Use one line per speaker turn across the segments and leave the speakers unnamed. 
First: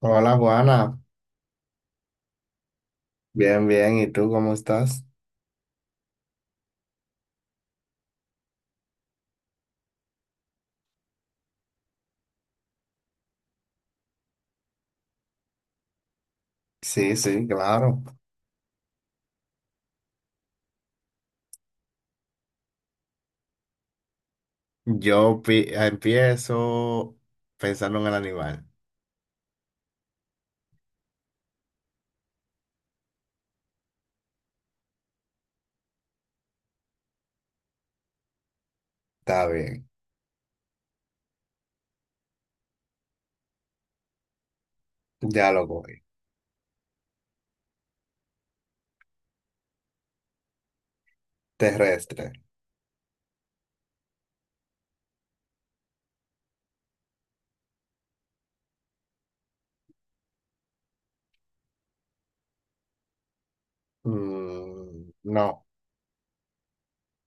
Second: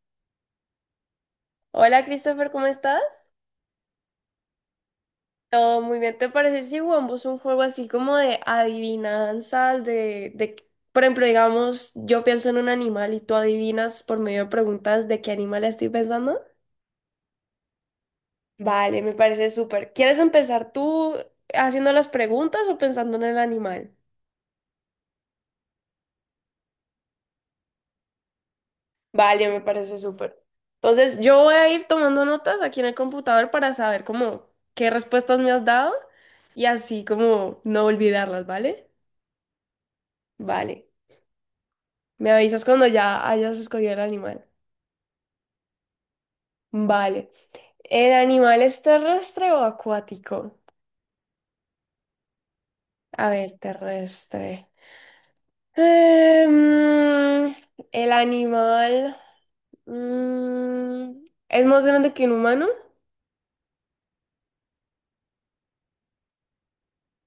Hola Juana,
Hola Christopher, ¿cómo estás?
bien, bien, ¿y tú cómo estás?
Todo muy bien. ¿Te parece si jugamos un juego así como de adivinanzas, por ejemplo, digamos, yo pienso en un animal y tú adivinas por medio de preguntas de qué animal estoy pensando?
Sí, sí, claro.
Vale, me parece súper. ¿Quieres empezar tú haciendo las preguntas o pensando en el animal?
Empiezo pensando en el animal.
Vale, me parece súper. Entonces, yo voy a ir tomando notas aquí en el computador para saber cómo qué respuestas me has dado y así como no olvidarlas, ¿vale?
Está bien,
Vale. Me avisas cuando ya hayas escogido el animal.
ya lo voy.
Vale. ¿El animal es terrestre o acuático?
Terrestre.
A ver, terrestre. Em, el animal, es más grande que un humano.
Mm, no,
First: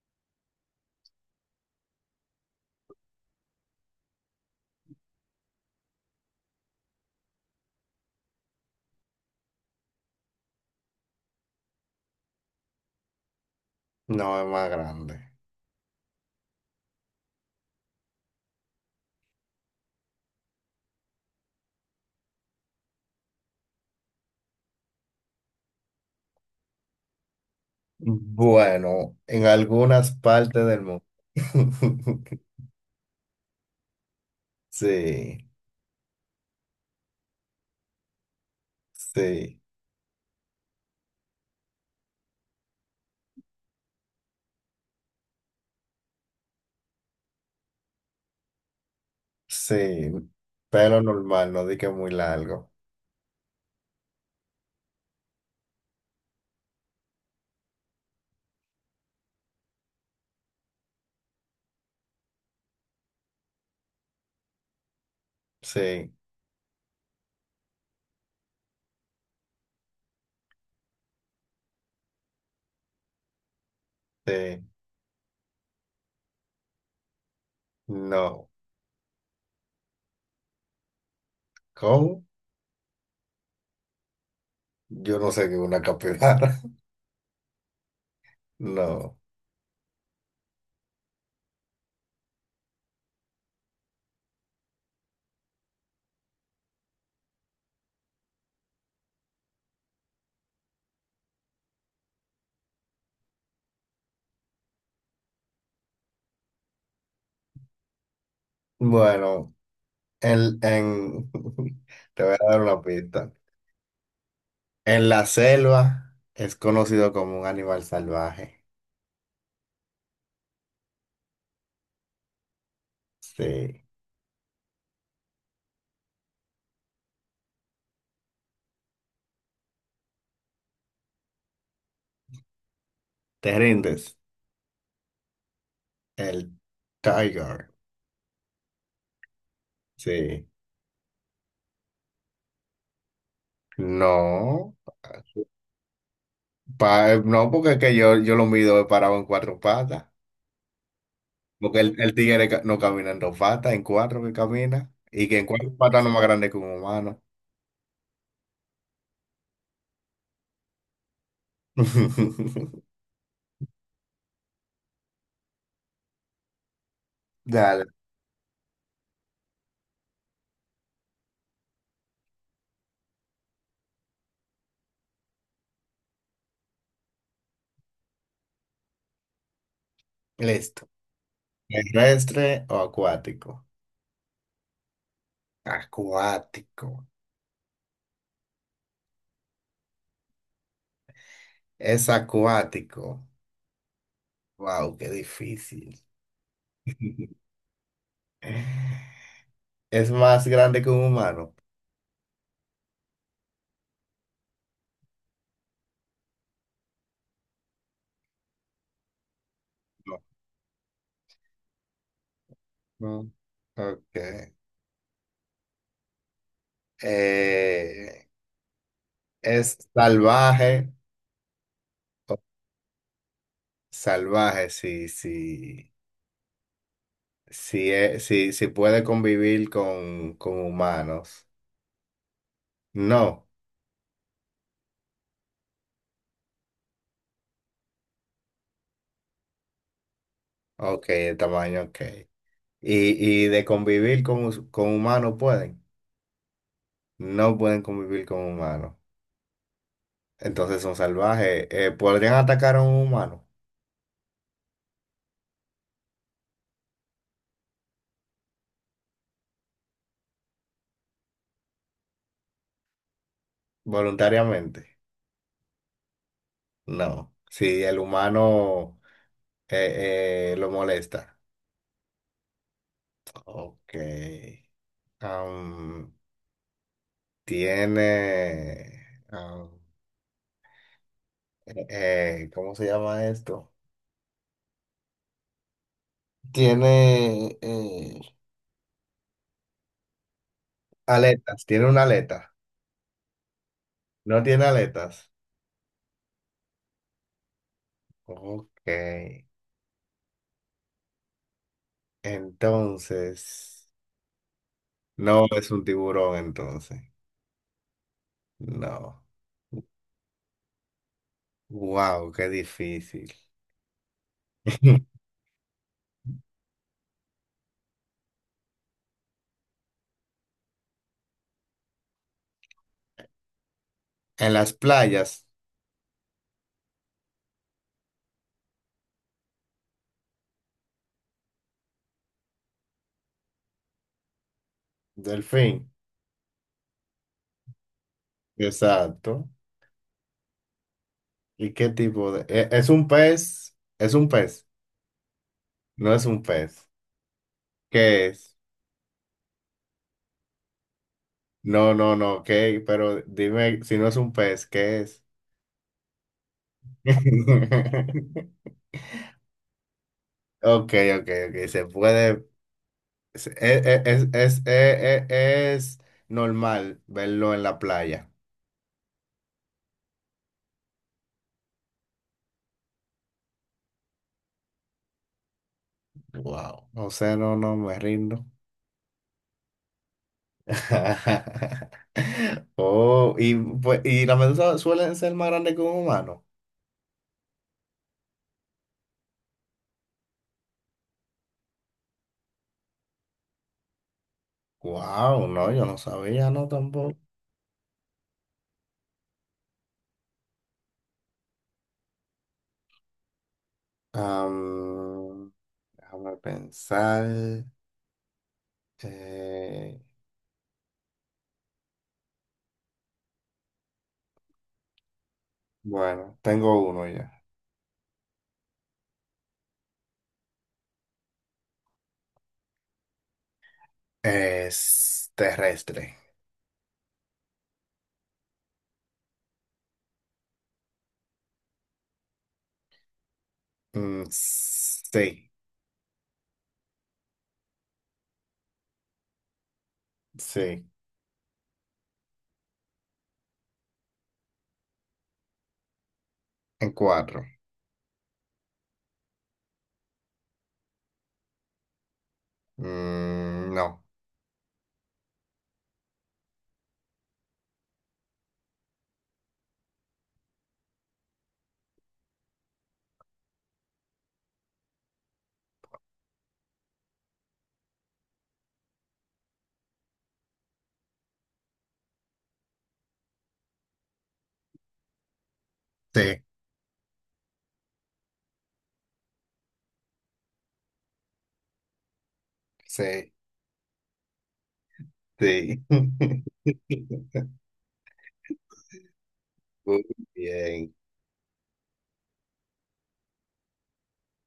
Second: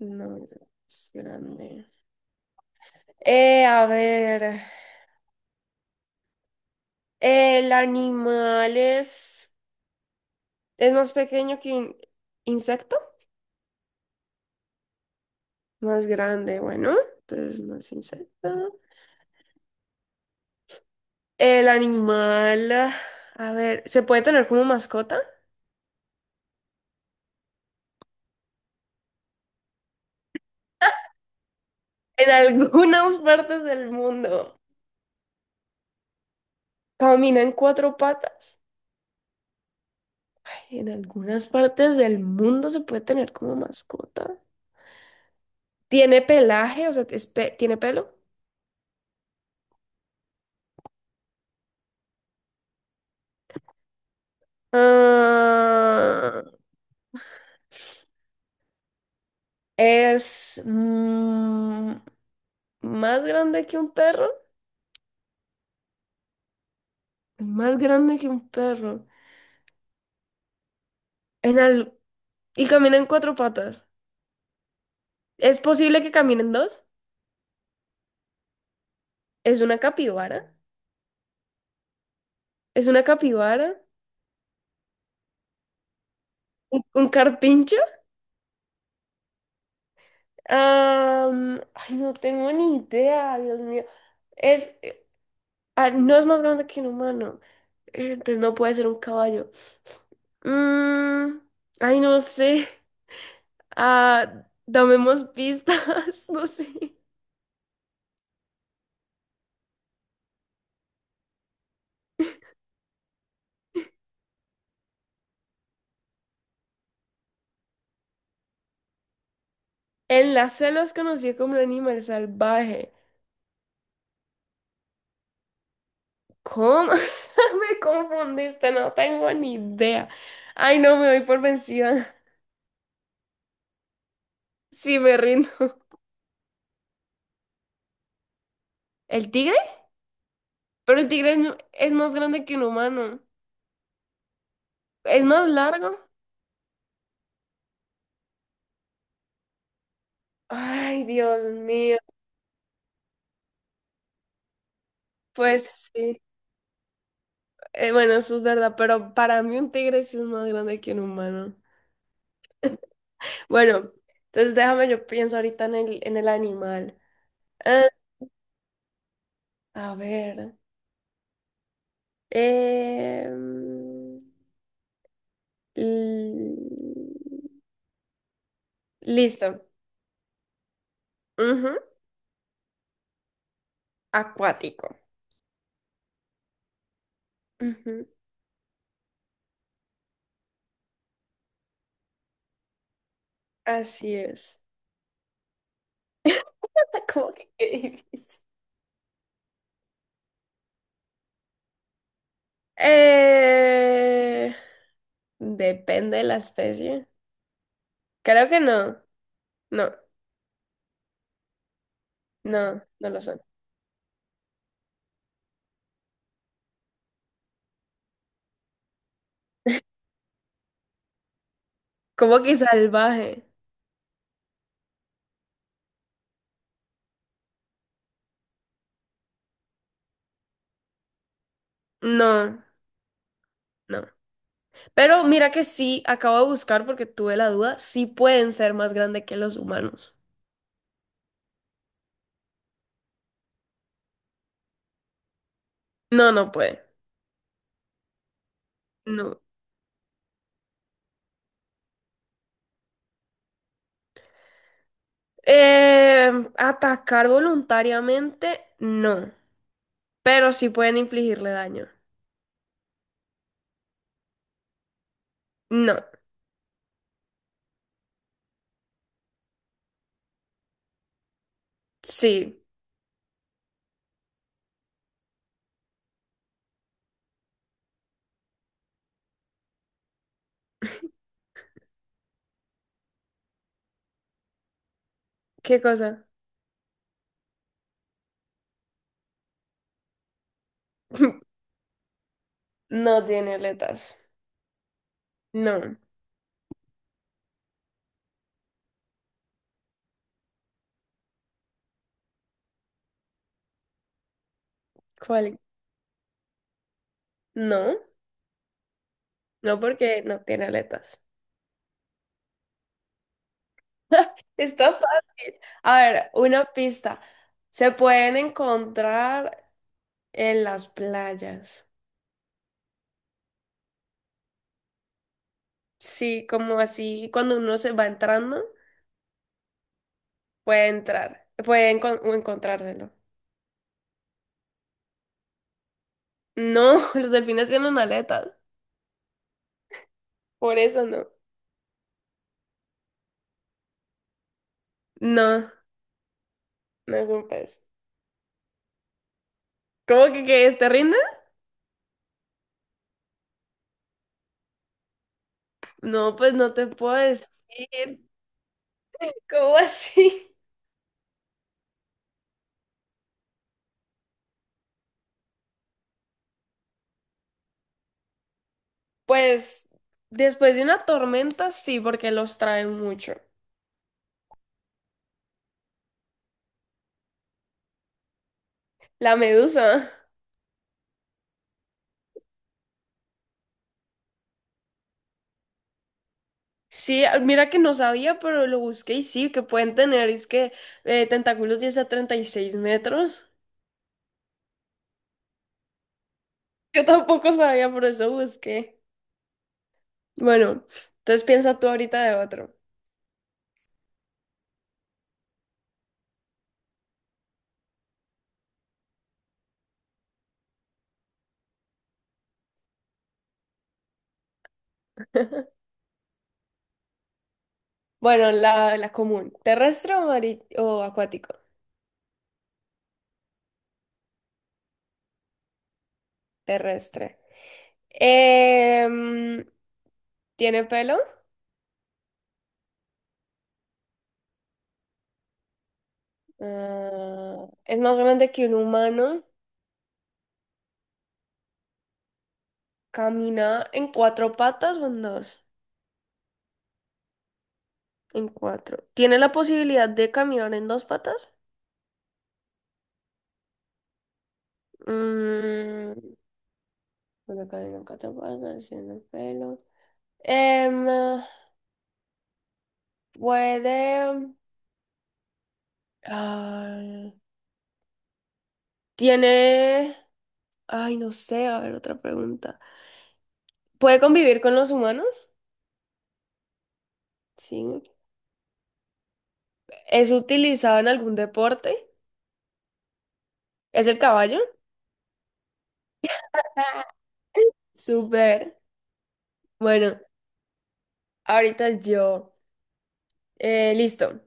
No es más grande. A ver, el animal es más pequeño que un insecto,
no es más grande.
más grande. Bueno, entonces no es insecto. El animal, a ver, ¿se puede tener como mascota?
Bueno, en algunas partes del mundo.
En algunas partes del mundo.
Sí,
Camina en cuatro patas.
sí,
En algunas partes del mundo se puede tener como mascota. ¿Tiene pelaje? O sea, ¿tiene pelo?
sí, pero normal, no di que muy largo.
Ah, es, más grande que un perro.
Sí,
Es más grande que un perro. En al- Y camina en cuatro patas.
sí,
¿Es posible que caminen dos?
no.
¿Es una capibara?
¿Cómo?
¿Es una capibara?
Yo no sé qué es una capibara.
¿¿Un carpincho?
No.
Ay, no tengo ni idea, Dios mío. Es, eh, no es más grande que un humano. Entonces no puede ser un caballo. Mm, ay, no sé. Damemos pistas, no sé.
Bueno, en... te voy a dar una pista. En la selva es conocido como un animal salvaje.
En la selva es conocido como un animal salvaje.
Sí.
¿Cómo? Me confundiste, no tengo ni idea. Ay, no, me voy por vencida.
¿Te rindes?
Sí, me rindo.
El tiger.
¿El tigre?
Sí.
Pero el tigre es más grande que un humano.
No.
¿Es más largo?
No, porque es que yo lo mido parado en 4 patas.
Ay, Dios
Porque el,
mío.
el tigre no camina en 2 patas, en 4 que camina. Y que en cuatro
Pues
patas no es
sí.
más grande que un humano.
Bueno, eso es verdad, pero para mí un tigre sí es más grande que un humano. Bueno, entonces déjame, yo pienso ahorita en el animal. Ah,
Dale.
a ver. Em, l- Listo.
Listo.
Ujú.
¿Terrestre o acuático?
Acuático.
Acuático.
Ujú.
Es acuático.
Así es.
Wow, qué difícil.
¿Cómo que qué difícil?
¿Es más grande que un humano?
Eh, Depende de la especie. Creo que no. No,
No.
no, no lo
No.
son.
Ok. Eh, ¿Es salvaje? O-
¿Cómo que salvaje?
Salvaje, sí, sí. Sí, sí, sí puede convivir con humanos.
No,
No.
no. Pero mira que sí, acabo de buscar porque tuve la duda, sí pueden ser más grandes que los humanos.
Ok, el tamaño, ok. ¿Y de convivir con, con humanos pueden?
No, no puede.
No pueden convivir con humanos.
No.
Entonces son salvajes. ¿Podrían atacar a un humano
Eh, Atacar voluntariamente, no. Pero sí pueden infligirle daño.
voluntariamente?
No.
No. Si el humano lo molesta.
Sí.
Ok. Am, Tiene... ¿cómo se llama esto?
¿Qué cosa?
Tiene aletas. Tiene una aleta.
No tiene aletas.
No tiene aletas.
No.
Ok. Entonces... no
¿Cuál?
es un tiburón entonces.
No.
No.
No porque no tiene aletas.
Wow, qué difícil.
Está fácil. A ver, una pista. Se pueden encontrar en las playas.
En las playas,
Sí, como así, cuando uno se va entrando, puede entrar, puede encontrárselo.
delfín,
No, los delfines tienen aletas,
exacto.
por eso no.
¿Y qué tipo de...? ¿Es un pez? ¿Es un pez?
No,
No es un pez.
no es un pez.
¿Qué es?
¿Cómo que es? ¿Te rindes?
No, no, no, ¿qué? Pero dime, si no es un pez, ¿qué es?
No, pues no te puedo decir. ¿Cómo así?
Ok, ok, ok, se puede... es, es normal verlo en la playa.
Pues después de una tormenta, sí, porque los traen mucho.
Wow. O sea, no, no, me rindo.
La medusa.
Oh, y, pues, y las medusas suelen ser más grandes que un humano.
Sí, mira que no sabía, pero lo busqué y sí, que pueden tener, es que tentáculos 10 a 36 metros.
Wow, no, yo no sabía, no
Yo
tampoco.
tampoco sabía, por eso busqué. Bueno, entonces piensa tú ahorita de otro.
Am, Déjame pensar. Eh, bueno, tengo uno ya.
Bueno, la común, terrestre o acuático,
Es terrestre.
terrestre. Em, ¿Tiene pelo?
Mm, sí,
¿Es más grande que un humano?
sí.
¿Camina en cuatro patas o en dos?
En cuatro.
En cuatro. ¿Tiene la posibilidad de caminar en dos patas?
Mm, no.
Mm, pero que en te pasa, sin pelo. Em, Puede. ah, Tiene. Ay, no sé, a ver, otra pregunta. ¿Puede convivir con los humanos?
Sí,
Sí. ¿Es utilizado en algún deporte?
sí,
¿Es el caballo?
sí.
Ah. Súper.
Muy
Bueno,
bien.
ahorita yo. Listo.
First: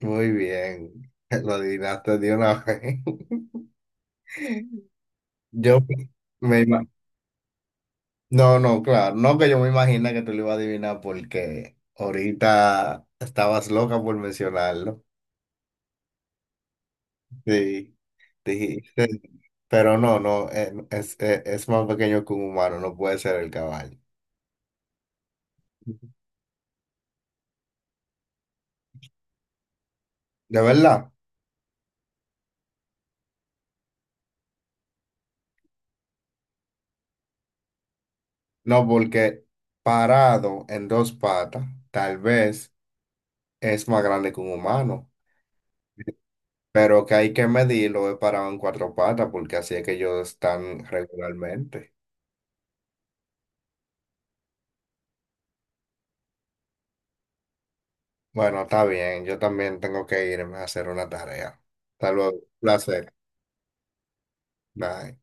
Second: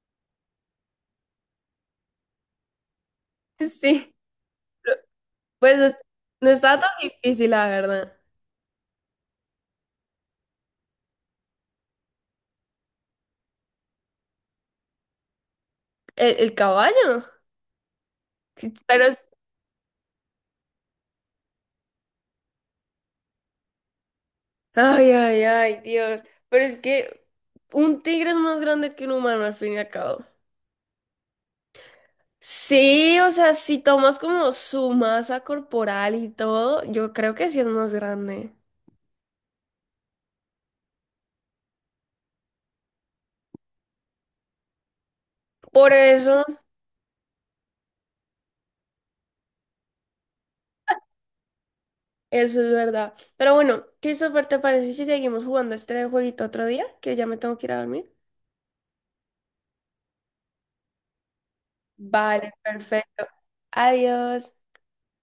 Muy bien, lo adivinaste de una vez.
Sí. Pues
Yo
no, no
me
estaba
ima-
tan difícil, la verdad.
No, no, claro, no que yo me imagina que tú lo ibas a adivinar porque ahorita estabas loca por mencionarlo.
El caballo.
Sí,
Pero
dijiste, pero no, no, es más pequeño que un humano, no puede ser el caballo.
ay, ay, ay, Dios. Pero es que un tigre es más grande que un humano al fin y al cabo.
¿De verdad?
Sí, o sea, si tomas como su masa corporal y todo, yo creo que sí es más grande.
No, porque parado en 2 patas, tal vez es más grande que un humano.
Por eso,
Pero que hay que medirlo, he parado en 4 patas porque así es que ellos están regularmente.
eso es verdad. Pero bueno, Christopher, ¿te parece si seguimos jugando este jueguito otro día? Que ya me tengo que ir a dormir.
Bueno, está bien, yo también tengo que irme a hacer una tarea. Hasta luego,
Vale,
placer.
perfecto. Adiós.
Bye.